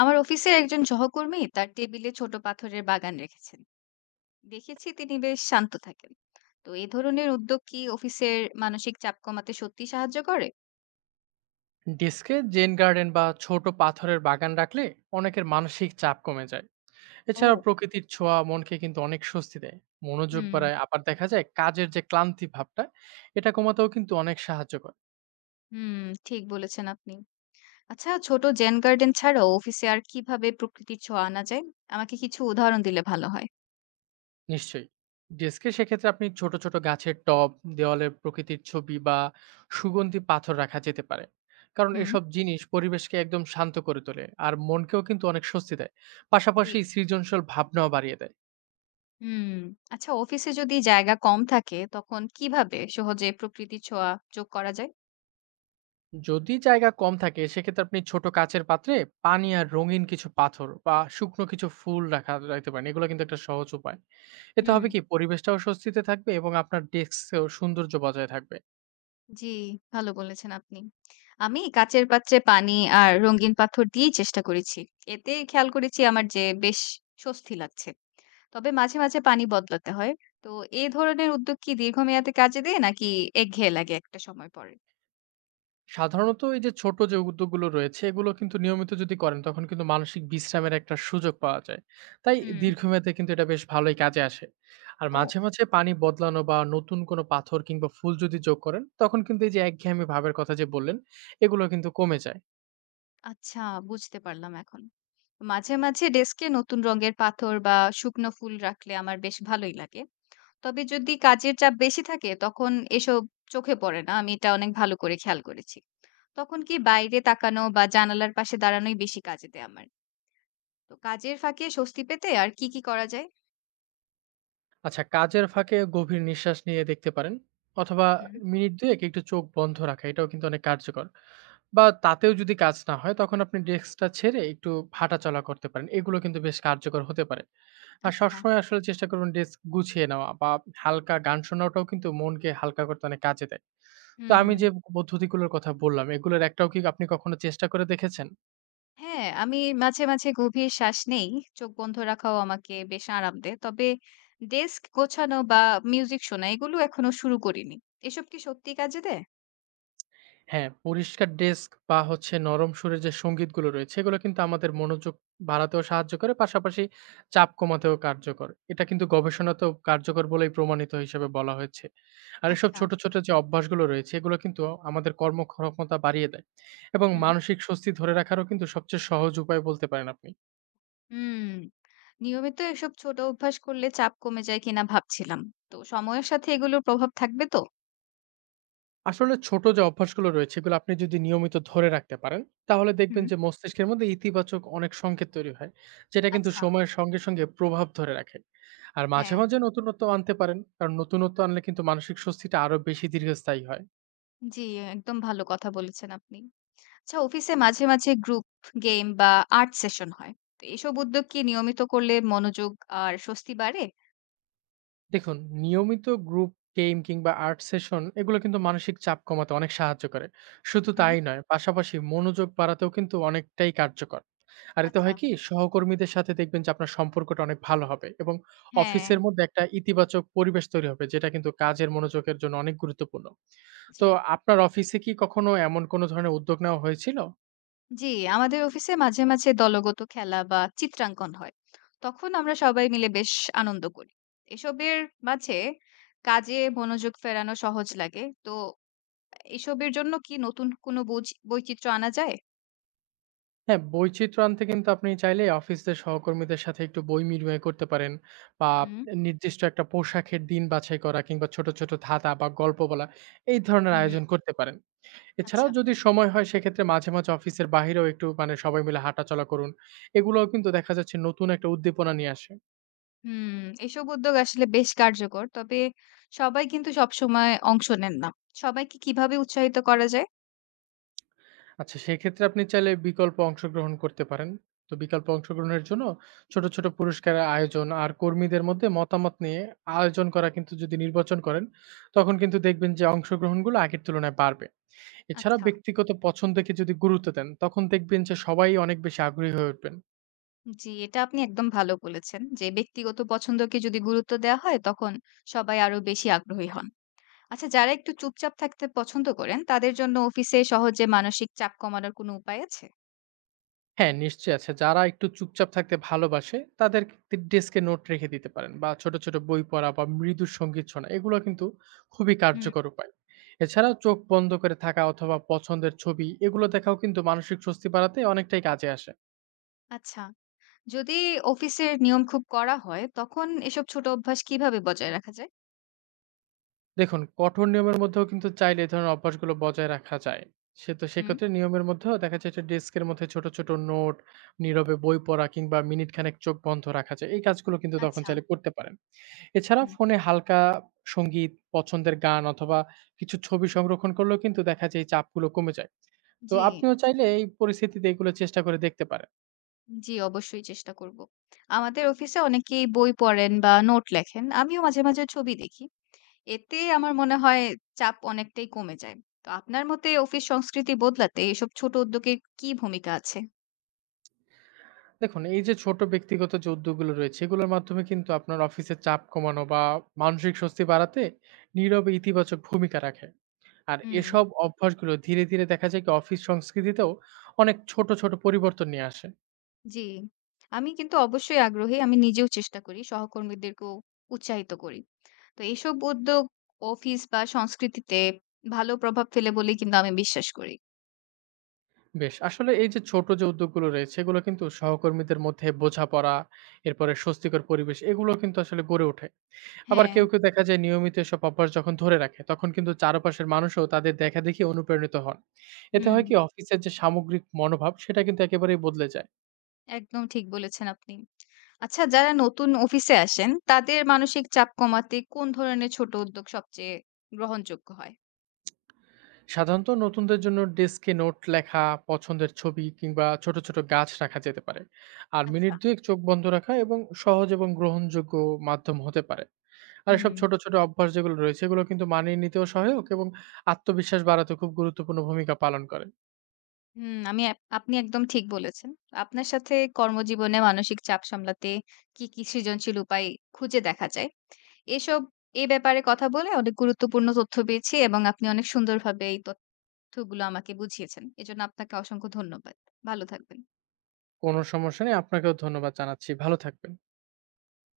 আমার অফিসের একজন সহকর্মী তার টেবিলে ছোট পাথরের বাগান রেখেছেন। দেখেছি তিনি বেশ শান্ত থাকেন। তো এই ধরনের উদ্যোগ কি অফিসের মানসিক চাপ কমাতে সত্যি সাহায্য করে? ডেস্কে জেন গার্ডেন বা ছোট পাথরের বাগান রাখলে অনেকের মানসিক চাপ কমে যায়। ও। এছাড়া প্রকৃতির ছোঁয়া মনকে কিন্তু অনেক স্বস্তি দেয়, মনোযোগ হুম। বাড়ায়। আবার দেখা যায় কাজের যে ক্লান্তি ভাবটা, এটা কমাতেও কিন্তু অনেক সাহায্য করে। হুম। ঠিক বলেছেন আপনি। আচ্ছা, ছোট জেন গার্ডেন ছাড়াও অফিসে আর কিভাবে প্রকৃতির ছোঁয়া আনা যায়? আমাকে কিছু উদাহরণ দিলে ভালো হয়। নিশ্চয়ই, ডেস্কে সেক্ষেত্রে আপনি ছোট ছোট গাছের টব, দেওয়ালে প্রকৃতির ছবি বা সুগন্ধি পাথর রাখা যেতে পারে। কারণ হুম। এসব জিনিস পরিবেশকে একদম শান্ত করে তোলে আর মনকেও কিন্তু অনেক স্বস্তি দেয়, জি। পাশাপাশি সৃজনশীল ভাবনাও বাড়িয়ে দেয়। হুম। আচ্ছা, অফিসে যদি জায়গা কম থাকে তখন কিভাবে সহজে প্রকৃতির ছোঁয়া যোগ করা যায়? যদি জায়গা কম থাকে সেক্ষেত্রে আপনি ছোট কাচের পাত্রে পানি আর রঙিন কিছু পাথর বা শুকনো কিছু ফুল রাখতে পারেন, এগুলো কিন্তু একটা সহজ উপায়। এতে হুম। হবে কি, পরিবেশটাও স্বস্তিতে থাকবে এবং আপনার ডেস্কেও সৌন্দর্য বজায় থাকবে। জি, ভালো বলেছেন আপনি। আমি কাচের পাত্রে পানি আর রঙিন পাথর দিয়েই চেষ্টা করেছি। এতে খেয়াল করেছি আমার যে বেশ স্বস্তি লাগছে। তবে মাঝে, মাঝে পানি বদলাতে হয়। তো এ ধরনের উদ্যোগ কি দীর্ঘমেয়াদে কাজে দেয় নাকি একঘেয়ে লাগে একটা সময় পরে? সাধারণত এই যে ছোট যে উদ্যোগগুলো রয়েছে, এগুলো কিন্তু নিয়মিত যদি করেন তখন কিন্তু মানসিক বিশ্রামের একটা সুযোগ পাওয়া যায়। তাই হুম। দীর্ঘমেয়াদে কিন্তু এটা বেশ ভালোই কাজে আসে। আর ও। মাঝে মাঝে পানি বদলানো বা নতুন কোনো পাথর কিংবা ফুল যদি যোগ করেন, তখন কিন্তু এই যে একঘেয়েমি ভাবের কথা যে বললেন, এগুলো কিন্তু কমে যায়। আচ্ছা, বুঝতে পারলাম এখন। মাঝে, মাঝে ডেস্কে নতুন রঙের পাথর বা শুকনো ফুল রাখলে আমার বেশ ভালোই লাগে। তবে যদি কাজের চাপ বেশি থাকে তখন এসব চোখে পড়ে না। আমি এটা অনেক ভালো করে খেয়াল করেছি। তখন কি বাইরে তাকানো বা জানালার পাশে দাঁড়ানোই বেশি কাজে দেয় আমার। তো কাজের ফাঁকে স্বস্তি পেতে আর কি, কি করা যায়? আচ্ছা, কাজের ফাঁকে গভীর নিঃশ্বাস নিয়ে দেখতে পারেন, অথবা হুম, মিনিট দুয়েক একটু চোখ বন্ধ রাখা, এটাও কিন্তু অনেক কার্যকর। বা তাতেও যদি কাজ না হয় তখন আপনি ডেস্কটা ছেড়ে একটু হাঁটাচলা করতে পারেন, এগুলো কিন্তু বেশ কার্যকর হতে পারে। আর আচ্ছা। সবসময় আসলে চেষ্টা করুন ডেস্ক গুছিয়ে নেওয়া বা হালকা গান শোনাটাও কিন্তু মনকে হালকা করতে অনেক কাজে দেয়। তো আমি হুম। যে পদ্ধতিগুলোর কথা বললাম, এগুলোর একটাও কি আপনি কখনো চেষ্টা করে দেখেছেন? হ্যাঁ, আমি মাঝে, মাঝে গভীর শ্বাস নেই। চোখ বন্ধ রাখাও আমাকে বেশ আরাম দেয়। তবে ডেস্ক গোছানো বা মিউজিক শোনা এগুলো এখনো শুরু করিনি। এসব কি সত্যিই কাজে দেয়? হ্যাঁ, পরিষ্কার ডেস্ক বা হচ্ছে নরম সুরের যে সঙ্গীতগুলো রয়েছে, এগুলো কিন্তু আমাদের মনোযোগ বাড়াতেও সাহায্য করে, পাশাপাশি চাপ কমাতেও কার্যকর। এটা কিন্তু গবেষণাতেও কার্যকর বলেই প্রমাণিত হিসেবে বলা হয়েছে। আর এসব আচ্ছা। ছোট, ছোট যে অভ্যাসগুলো রয়েছে, এগুলো কিন্তু আমাদের কর্মক্ষমতা বাড়িয়ে দেয় এবং হুম। মানসিক স্বস্তি ধরে রাখারও কিন্তু সবচেয়ে সহজ উপায় বলতে পারেন আপনি। হুম, নিয়মিত এসব ছোট অভ্যাস করলে চাপ কমে যায় কিনা ভাবছিলাম। তো সময়ের সাথে এগুলোর প্রভাব থাকবে তো? আসলে ছোট যে অভ্যাসগুলো রয়েছে, এগুলো আপনি যদি নিয়মিত ধরে রাখতে পারেন, তাহলে হুম। দেখবেন যে মস্তিষ্কের মধ্যে ইতিবাচক অনেক সংকেত তৈরি হয়। যেটা কিন্তু আচ্ছা, সময়ের সঙ্গে, সঙ্গে প্রভাব ধরে রাখে। আর মাঝে, হ্যাঁ। মাঝে নতুনত্ব আনতে পারেন। কারণ নতুনত্ব আনলে কিন্তু মানসিক স্বস্তিটা আরো বেশি দীর্ঘস্থায়ী হয়। জি, একদম ভালো কথা বলেছেন আপনি। আচ্ছা, অফিসে মাঝে, মাঝে গ্রুপ গেম বা আর্ট সেশন হয়। তো এসব উদ্যোগ কি নিয়মিত করলে মনোযোগ আর স্বস্তি বাড়ে? দেখুন, নিয়মিত গ্রুপ গেম কিংবা আর্ট সেশন এগুলো কিন্তু মানসিক চাপ কমাতে অনেক সাহায্য করে। শুধু হুম। তাই নয়, পাশাপাশি মনোযোগ বাড়াতেও কিন্তু অনেকটাই কার্যকর। আর এতে আচ্ছা, হয় কি, সহকর্মীদের সাথে দেখবেন যে আপনার সম্পর্কটা অনেক ভালো হবে এবং হ্যাঁ, অফিসের মধ্যে একটা ইতিবাচক পরিবেশ তৈরি হবে, যেটা কিন্তু কাজের মনোযোগের জন্য অনেক গুরুত্বপূর্ণ। জি। তো আপনার অফিসে কি কখনো এমন কোনো ধরনের উদ্যোগ নেওয়া হয়েছিল? জি, আমাদের অফিসে মাঝে, মাঝে দলগত খেলা বা চিত্রাঙ্কন হয়। তখন আমরা সবাই মিলে বেশ আনন্দ করি। এসবের মাঝে কাজে মনোযোগ ফেরানো সহজ লাগে। তো এসবের জন্য কি নতুন কোনো বৈচিত্র্য আনা যায়? হ্যাঁ, বৈচিত্র্য আনতে কিন্তু আপনি চাইলে অফিসের সহকর্মীদের সাথে একটু বই বিনিময় করতে পারেন, বা হুম, নির্দিষ্ট একটা পোশাকের দিন বাছাই করা কিংবা ছোট, ছোট ধাঁধা বা গল্প বলা, এই ধরনের হুম। আয়োজন করতে পারেন। এছাড়াও আচ্ছা। যদি সময় হয় সেক্ষেত্রে মাঝে, মাঝে অফিসের বাহিরেও একটু মানে সবাই মিলে হাঁটাচলা করুন। এগুলোও কিন্তু দেখা যাচ্ছে নতুন একটা উদ্দীপনা নিয়ে আসে। হুম, এসব উদ্যোগ আসলে বেশ কার্যকর। তবে সবাই কিন্তু সবসময় অংশ নেন না। সবাইকে কিভাবে উৎসাহিত করা যায়? আচ্ছা, সেক্ষেত্রে আপনি চাইলে বিকল্প অংশগ্রহণ করতে পারেন। তো বিকল্প অংশগ্রহণের জন্য ছোট, ছোট পুরস্কারের আয়োজন আর কর্মীদের মধ্যে মতামত নিয়ে আয়োজন করা কিন্তু যদি নির্বাচন করেন, তখন কিন্তু দেখবেন যে অংশগ্রহণগুলো আগের তুলনায় বাড়বে। এছাড়া আচ্ছা। ব্যক্তিগত পছন্দকে যদি গুরুত্ব দেন, তখন দেখবেন যে সবাই অনেক বেশি আগ্রহী হয়ে উঠবেন। জি, এটা আপনি একদম ভালো বলেছেন যে ব্যক্তিগত পছন্দকে যদি গুরুত্ব দেওয়া হয় তখন সবাই আরো বেশি আগ্রহী হন। আচ্ছা, যারা একটু চুপচাপ থাকতে পছন্দ করেন তাদের জন্য অফিসে সহজে মানসিক চাপ কমানোর কোনো উপায় আছে? হ্যাঁ, নিশ্চয়ই আছে। যারা একটু চুপচাপ থাকতে ভালোবাসে, তাদের তে ডেস্কে নোট রেখে দিতে পারেন বা ছোট, ছোট বই পড়া বা মৃদু সঙ্গীত শোনা, এগুলো কিন্তু খুবই হুম। কার্যকর উপায়। এছাড়াও চোখ বন্ধ করে থাকা অথবা পছন্দের ছবি এগুলো দেখাও কিন্তু মানসিক স্বস্তি বাড়াতে অনেকটাই কাজে আসে। আচ্ছা, যদি অফিসের নিয়ম খুব কড়া হয় তখন এসব ছোট অভ্যাস কিভাবে বজায় রাখা যায়? দেখুন, কঠোর নিয়মের মধ্যেও কিন্তু চাইলে এই ধরনের অভ্যাসগুলো বজায় রাখা যায়। সে তো হুম। সেক্ষেত্রে নিয়মের মধ্যেও দেখা যায় যে ডেস্কের মধ্যে ছোট ছোট নোট, নীরবে বই পড়া কিংবা মিনিট খানেক চোখ বন্ধ রাখা যায়, এই কাজগুলো কিন্তু তখন আচ্ছা। চাইলে করতে পারেন। এছাড়া হুম। ফোনে হালকা সঙ্গীত, পছন্দের গান অথবা কিছু ছবি সংরক্ষণ করলেও কিন্তু দেখা যায় এই চাপগুলো কমে যায়। তো জি। আপনিও চাইলে এই পরিস্থিতিতে এগুলো চেষ্টা করে দেখতে পারেন। জি, অবশ্যই চেষ্টা করব। আমাদের অফিসে অনেকেই বই পড়েন বা নোট লেখেন, আমিও মাঝে মাঝে ছবি দেখি। এতে আমার মনে হয় চাপ অনেকটাই কমে যায়। তো আপনার মতে অফিস সংস্কৃতি বদলাতে এসব ছোট উদ্যোগের কি ভূমিকা আছে? দেখুন, এই যে ছোট ব্যক্তিগত যে উদ্যোগগুলো রয়েছে, এগুলোর মাধ্যমে কিন্তু আপনার অফিসের চাপ কমানো বা মানসিক স্বস্তি বাড়াতে নীরবে ইতিবাচক ভূমিকা রাখে। আর হুম। এসব অভ্যাসগুলো ধীরে, ধীরে দেখা যায় কি অফিস সংস্কৃতিতেও অনেক ছোট, ছোট পরিবর্তন নিয়ে আসে। জি, আমি কিন্তু অবশ্যই আগ্রহী। আমি নিজেও চেষ্টা করি, সহকর্মীদেরকেও উৎসাহিত করি। তো এইসব উদ্যোগ অফিস বা সংস্কৃতিতে ভালো প্রভাব ফেলে বলেই কিন্তু আমি বিশ্বাস করি। বেশ, আসলে এই যে ছোট যে উদ্যোগগুলো রয়েছে, এগুলো কিন্তু সহকর্মীদের মধ্যে বোঝাপড়া, এরপরে স্বস্তিকর পরিবেশ এগুলো কিন্তু আসলে গড়ে ওঠে। আবার হ্যাঁ। কেউ, কেউ দেখা যায় নিয়মিত এসব অভ্যাস যখন ধরে রাখে, তখন কিন্তু চারপাশের মানুষও তাদের দেখাদেখি অনুপ্রাণিত হন। এতে হুম। হয় কি, অফিসের যে সামগ্রিক মনোভাব সেটা কিন্তু একেবারেই বদলে যায়। একদম ঠিক বলেছেন আপনি। আচ্ছা, যারা নতুন অফিসে আসেন তাদের মানসিক চাপ কমাতে কোন ধরনের ছোট উদ্যোগ সবচেয়ে গ্রহণযোগ্য হয়? সাধারণত নতুনদের জন্য ডেস্কে নোট লেখা, পছন্দের ছবি কিংবা ছোট, ছোট গাছ রাখা যেতে পারে। আর মিনিট আচ্ছা। ২ এক চোখ বন্ধ রাখা এবং সহজ এবং গ্রহণযোগ্য মাধ্যম হতে পারে। আর হুম। এসব ছোট, ছোট অভ্যাস যেগুলো রয়েছে এগুলো কিন্তু মানিয়ে নিতেও সহায়ক এবং আত্মবিশ্বাস বাড়াতে খুব গুরুত্বপূর্ণ ভূমিকা পালন করে। হুম, আমি আপনি একদম ঠিক বলেছেন। আপনার সাথে কর্মজীবনে মানসিক চাপ সামলাতে কি, কি সৃজনশীল উপায় খুঁজে দেখা যায়। এসব এ ব্যাপারে কথা বলে অনেক গুরুত্বপূর্ণ তথ্য পেয়েছি এবং আপনি অনেক সুন্দরভাবে এই তথ্যগুলো আমাকে বুঝিয়েছেন। এজন্য আপনাকে অসংখ্য ধন্যবাদ। ভালো থাকবেন। কোনো সমস্যা নেই। আপনাকেও ধন্যবাদ জানাচ্ছি। ভালো থাকবেন।